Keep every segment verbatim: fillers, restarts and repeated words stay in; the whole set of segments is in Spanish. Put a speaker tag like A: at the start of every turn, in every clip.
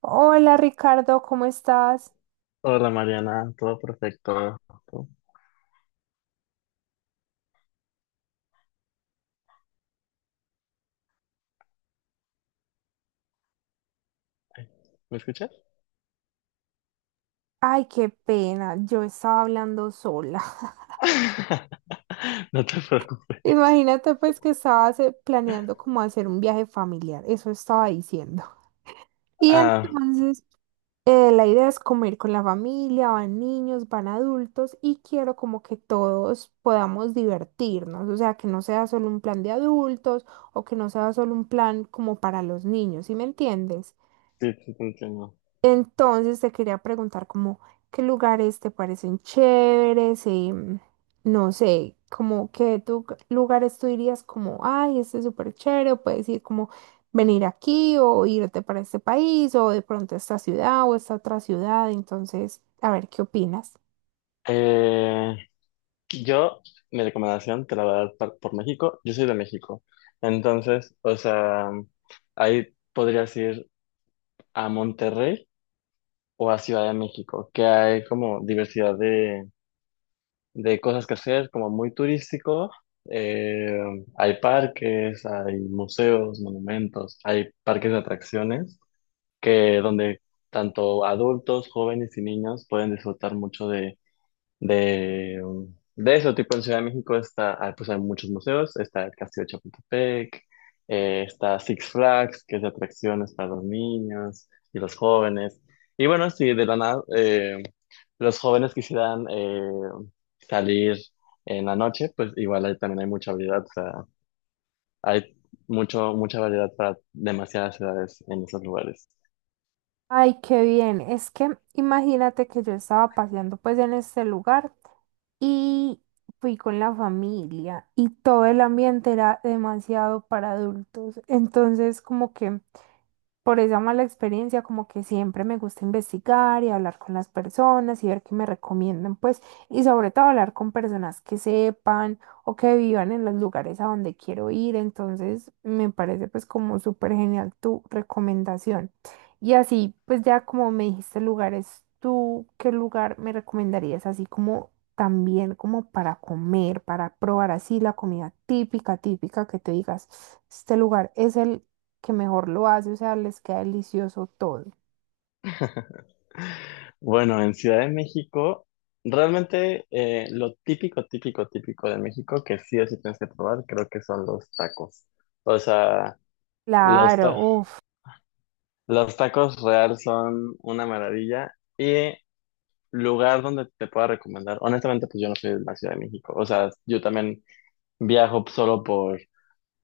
A: Hola Ricardo, ¿cómo estás?
B: Hola Mariana, todo perfecto. ¿Tú? Ay, ¿me escuchas?
A: Ay, qué pena, yo estaba hablando sola.
B: No te preocupes.
A: Imagínate pues que estabas eh, planeando como hacer un viaje familiar, eso estaba diciendo. Y
B: Ah,
A: entonces eh, la idea es como ir con la familia, van niños, van adultos y quiero como que todos podamos divertirnos, o sea, que no sea solo un plan de adultos o que no sea solo un plan como para los niños, ¿sí me entiendes?
B: sí, sí, te entiendo.
A: Entonces te quería preguntar como qué lugares te parecen chéveres y mm, no sé, como qué tu- lugares tú dirías como, ay, este es súper chévere, o puedes ir como venir aquí o irte para este país o de pronto a esta ciudad o esta otra ciudad. Entonces, a ver, ¿qué opinas?
B: Eh, yo, mi recomendación te la voy a dar par- por México. Yo soy de México. Entonces, o sea, ahí podrías ir a Monterrey o a Ciudad de México, que hay como diversidad de cosas que hacer, como muy turístico. Eh, Hay parques, hay museos, monumentos, hay parques de atracciones que donde tanto adultos, jóvenes y niños pueden disfrutar mucho de, de, um, de eso. Tipo en Ciudad de México está, ah, pues hay muchos museos, está el Castillo de Chapultepec, eh, está Six Flags, que es de atracciones para los niños y los jóvenes. Y bueno, si de la nada eh, los jóvenes quisieran eh, salir en la noche, pues igual ahí también hay mucha variedad, o sea, hay mucho, mucha variedad para demasiadas ciudades en esos lugares.
A: Ay, qué bien. Es que imagínate que yo estaba paseando pues en este lugar y fui con la familia y todo el ambiente era demasiado para adultos. Entonces como que por esa mala experiencia, como que siempre me gusta investigar y hablar con las personas y ver qué me recomiendan, pues, y sobre todo hablar con personas que sepan o que vivan en los lugares a donde quiero ir. Entonces, me parece pues como súper genial tu recomendación. Y así, pues ya como me dijiste lugares, ¿tú qué lugar me recomendarías así como también como para comer, para probar así la comida típica, típica que te digas, este lugar es el que mejor lo hace, o sea, les queda delicioso todo.
B: Bueno, en Ciudad de México, realmente eh, lo típico, típico, típico de México que sí o sí tienes que probar, creo que son los tacos. O sea, los,
A: Claro,
B: ta-
A: uff,
B: los tacos real son una maravilla y lugar donde te pueda recomendar, honestamente, pues yo no soy de la Ciudad de México, o sea, yo también viajo solo por,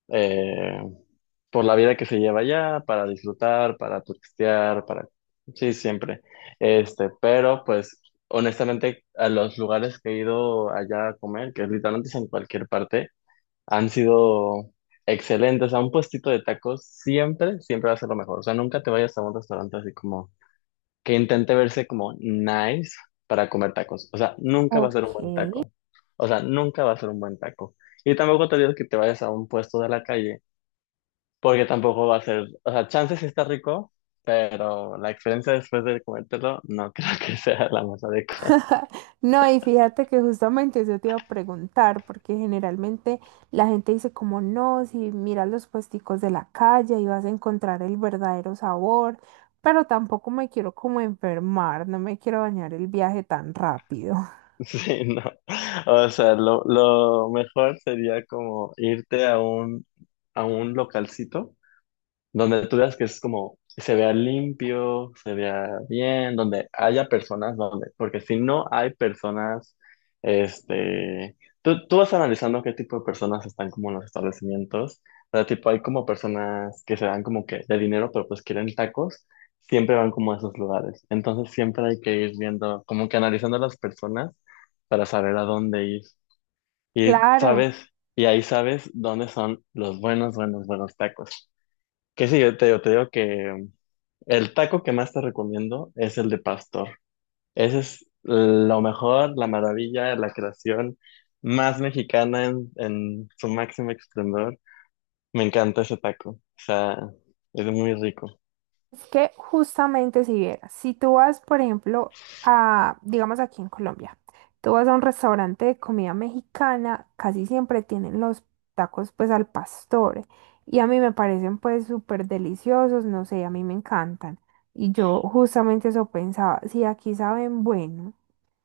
B: eh, por la vida que se lleva allá, para disfrutar, para turistear, para... Sí, siempre. Este, pero pues honestamente a los lugares que he ido allá a comer, que literalmente es en cualquier parte, han sido excelentes. A un puestito de tacos siempre, siempre va a ser lo mejor. O sea, nunca te vayas a un restaurante así como que intente verse como nice para comer tacos. O sea, nunca va a ser un buen
A: ok.
B: taco. O sea, nunca va a ser un buen taco. Y tampoco te digo que te vayas a un puesto de la calle, porque tampoco va a ser, o sea, chances sí está rico, pero la experiencia después de comértelo no creo que sea la más adecuada.
A: No, y fíjate que justamente eso te iba a preguntar, porque generalmente la gente dice como no, si miras los puesticos de la calle y vas a encontrar el verdadero sabor, pero tampoco me quiero como enfermar, no me quiero bañar el viaje tan rápido.
B: Sí, no. O sea, lo, lo mejor sería como irte a un, a un localcito donde tú veas que es como, se vea limpio, se vea bien, donde haya personas, donde, porque si no hay personas, este, tú, tú vas analizando qué tipo de personas están como en los establecimientos, o sea, tipo, hay como personas que se dan como que de dinero, pero pues quieren tacos, siempre van como a esos lugares, entonces siempre hay que ir viendo, como que analizando a las personas para saber a dónde ir, y sabes,
A: Claro.
B: y ahí sabes dónde son los buenos, buenos, buenos tacos. Que sí, yo te, yo te digo que el taco que más te recomiendo es el de pastor. Ese es lo mejor, la maravilla, la creación más mexicana en, en su máximo esplendor. Me encanta ese taco. O sea, es muy rico.
A: Es que justamente si vieras, si tú vas, por ejemplo, a, digamos aquí en Colombia, tú vas a un restaurante de comida mexicana, casi siempre tienen los tacos pues al pastor y a mí me parecen pues súper deliciosos, no sé, a mí me encantan. Y yo justamente eso pensaba, si aquí saben bueno,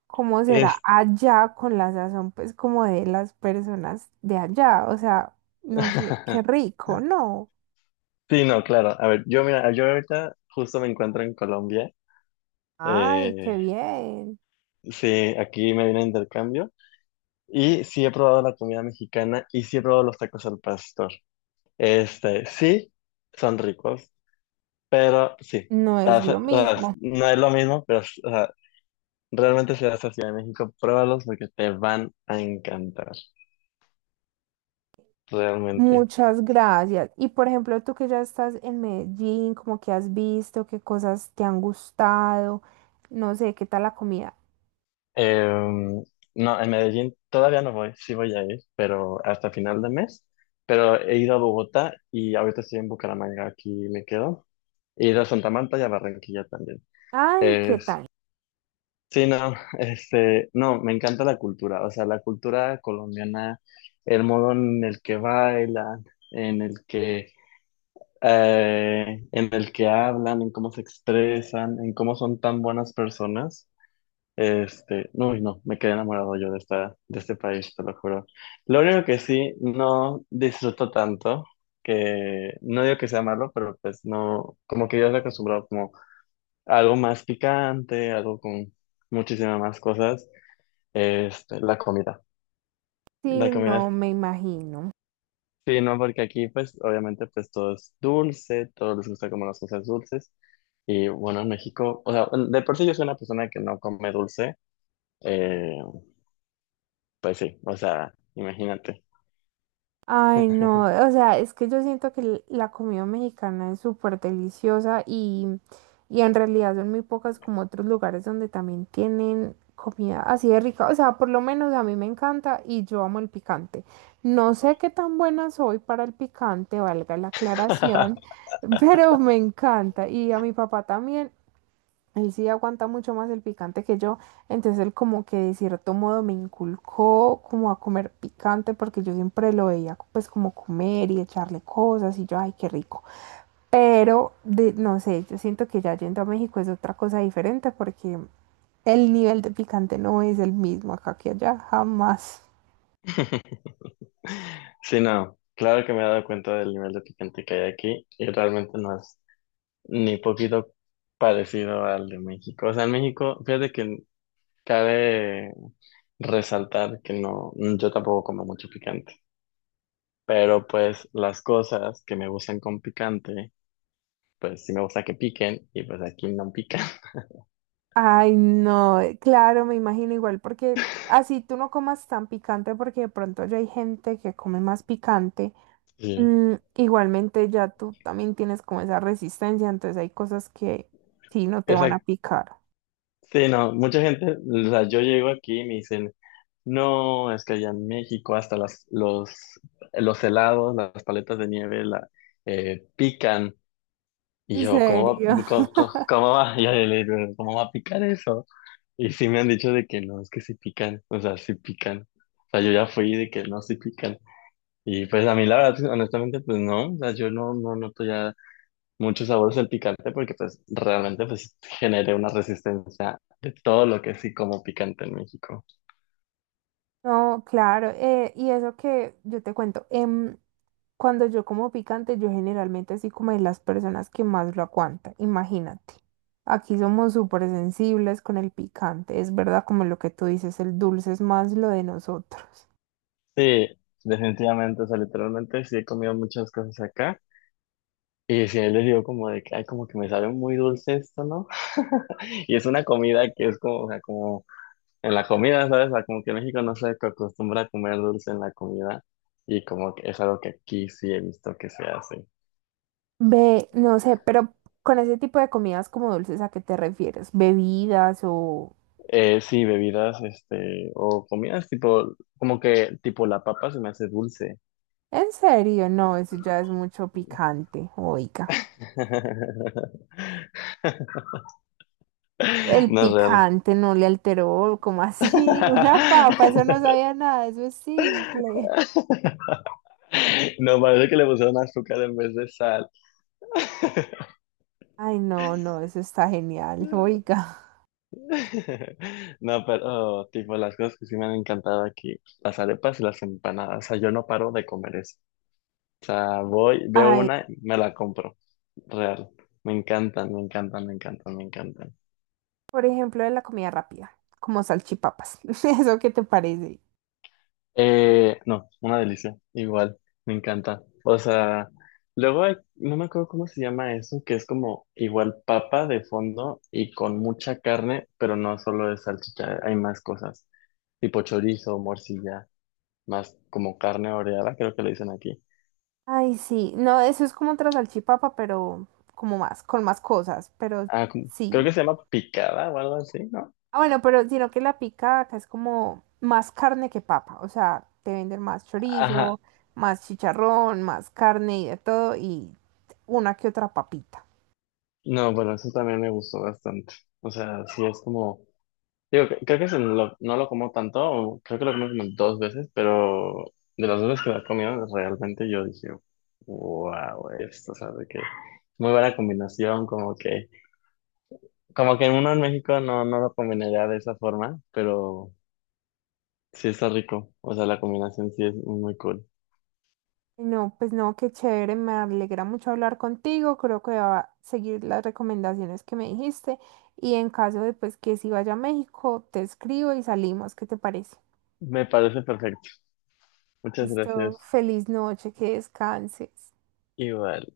A: ¿cómo será
B: Es...
A: allá con la sazón pues como de las personas de allá? O sea, no sé, qué rico, ¿no?
B: Sí, no, claro. A ver, yo mira, yo ahorita justo me encuentro en Colombia.
A: Ay,
B: Eh,
A: qué bien.
B: sí, aquí me vine a intercambio. Y sí he probado la comida mexicana y sí he probado los tacos al pastor. Este, sí, son ricos, pero sí,
A: No es
B: las-
A: lo
B: las-
A: mismo.
B: no es lo mismo, pero o sea, realmente si vas a Ciudad de México, pruébalos porque te van a encantar, realmente.
A: Muchas gracias. Y por ejemplo, tú que ya estás en Medellín, como que has visto, qué cosas te han gustado, no sé, qué tal la comida.
B: Em, no, en Medellín todavía no voy, sí voy a ir, pero hasta final de mes, pero he ido a Bogotá y ahorita estoy en Bucaramanga, aquí me quedo, he ido a Santa Marta y a Barranquilla también.
A: Ay, qué tal.
B: Sí, no, este, no, me encanta la cultura, o sea, la cultura colombiana, el modo en el que bailan, en el que, eh, en el que hablan, en cómo se expresan, en cómo son tan buenas personas, este, no, no, me quedé enamorado yo de esta, de este país, te lo juro. Lo único que sí, no disfruto tanto, que no digo que sea malo, pero pues no, como que yo estoy acostumbrado como a algo más picante, algo con muchísimas más cosas. Este, la comida. La
A: Sí,
B: comida,
A: no me imagino.
B: sí, no, porque aquí pues obviamente pues todo es dulce, todos les gusta como las cosas dulces. Y bueno, en México, o sea, de por sí yo soy una persona que no come dulce, eh, pues sí, o sea, imagínate.
A: Ay, no, o sea, es que yo siento que l- la comida mexicana es súper deliciosa y, y en realidad son muy pocas como otros lugares donde también tienen comida así de rica. O sea, por lo menos a mí me encanta y yo amo el picante. No sé qué tan buena soy para el picante, valga la aclaración, pero me encanta. Y a mi papá también, él sí aguanta mucho más el picante que yo. Entonces él como que de cierto modo me inculcó como a comer picante porque yo siempre lo veía pues como comer y echarle cosas y yo, ay, qué rico. Pero de, no sé, yo siento que ya yendo a México es otra cosa diferente porque el nivel de picante no es el mismo acá que allá, jamás.
B: Sí, no, claro que me he dado cuenta del nivel de picante que hay aquí y realmente no es ni poquito parecido al de México. O sea, en México, fíjate que cabe resaltar que no, yo tampoco como mucho picante, pero pues las cosas que me gustan con picante, pues sí me gusta que piquen y pues aquí no pican.
A: Ay, no, eh, claro, me imagino igual, porque así tú no comas tan picante, porque de pronto ya hay gente que come más picante.
B: Sí.
A: Mm, igualmente ya tú también tienes como esa resistencia, entonces hay cosas que sí no te van a
B: Exacto.
A: picar.
B: Sí, no, mucha gente, o sea, yo llego aquí y me dicen, no, es que allá en México hasta las, los, los helados, las paletas de nieve la, eh, pican. Y
A: ¿En
B: yo, ¿cómo va,
A: serio?
B: cómo, cómo- cómo va? Y yo le digo, ¿cómo va a picar eso? Y sí me han dicho de que no, es que sí pican, o sea, sí pican. O sea, yo ya fui de que no, sí pican. Y pues a mí la verdad, honestamente, pues no, o sea, yo no, no noto ya muchos sabores del picante porque pues realmente pues generé una resistencia de todo lo que sí como picante en México.
A: No, claro, eh, y eso que yo te cuento, em, cuando yo como picante, yo generalmente así como de las personas que más lo aguantan, imagínate. Aquí somos súper sensibles con el picante, es verdad como lo que tú dices, el dulce es más lo de nosotros.
B: Sí, definitivamente, o sea, literalmente sí he comido muchas cosas acá. Y sí, él le digo como de que, ay, como que me sabe muy dulce esto, ¿no? Y es una comida que es como, o sea, como en la comida, ¿sabes? O sea, como que México no se acostumbra a comer dulce en la comida y como que es algo que aquí sí he visto que se hace.
A: Ve, no sé, pero con ese tipo de comidas como dulces, ¿a qué te refieres? ¿Bebidas o...?
B: Eh, sí, bebidas, este, o comidas tipo, como que tipo la papa se me hace dulce.
A: En serio, no, eso ya es mucho picante, oiga. ¿El
B: No es real.
A: picante no le alteró, como así? Una papa, eso no sabía nada, eso es simple.
B: No, parece que le pusieron azúcar en vez de sal.
A: Ay, no, no, eso está genial, oiga.
B: No, pero tipo las cosas que sí me han encantado aquí, las arepas y las empanadas, o sea, yo no paro de comer eso. O sea, voy, veo
A: Ay,
B: una y me la compro, real. Me encantan, me encantan, me encantan, me encantan.
A: por ejemplo, de la comida rápida, como salchipapas. ¿Eso qué te parece?
B: Eh, no, una delicia, igual, me encanta. O sea, luego hay- no me acuerdo cómo se llama eso, que es como igual papa de fondo y con mucha carne, pero no solo es salchicha, hay más cosas, tipo chorizo, morcilla. Más como carne oreada, creo que le dicen aquí.
A: Ay, sí, no, eso es como otra salchipapa, pero como más, con más cosas, pero
B: Ah, como- creo
A: sí.
B: que se llama picada o algo así, ¿no?
A: Ah, bueno, pero sino que la pica acá es como más carne que papa, o sea, te venden más
B: Ajá,
A: chorizo, más chicharrón, más carne y de todo, y una que otra papita.
B: no, bueno, eso también me gustó bastante. O sea, sí es como, digo, cre- creo que se lo- no lo como tanto, o creo que lo comí como dos veces, pero de las dos veces que lo he comido, realmente yo dije, wow, esto, o sea, de que muy buena combinación, como que, como que uno en México no, no lo combinaría de esa forma, pero sí está rico, o sea, la combinación sí es muy cool.
A: No, pues no, qué chévere, me alegra mucho hablar contigo, creo que voy a seguir las recomendaciones que me dijiste, y en caso de pues que si vaya a México, te escribo y salimos, ¿qué te parece?
B: Me parece perfecto. Muchas
A: Listo,
B: gracias.
A: feliz noche, que descanses.
B: Igual.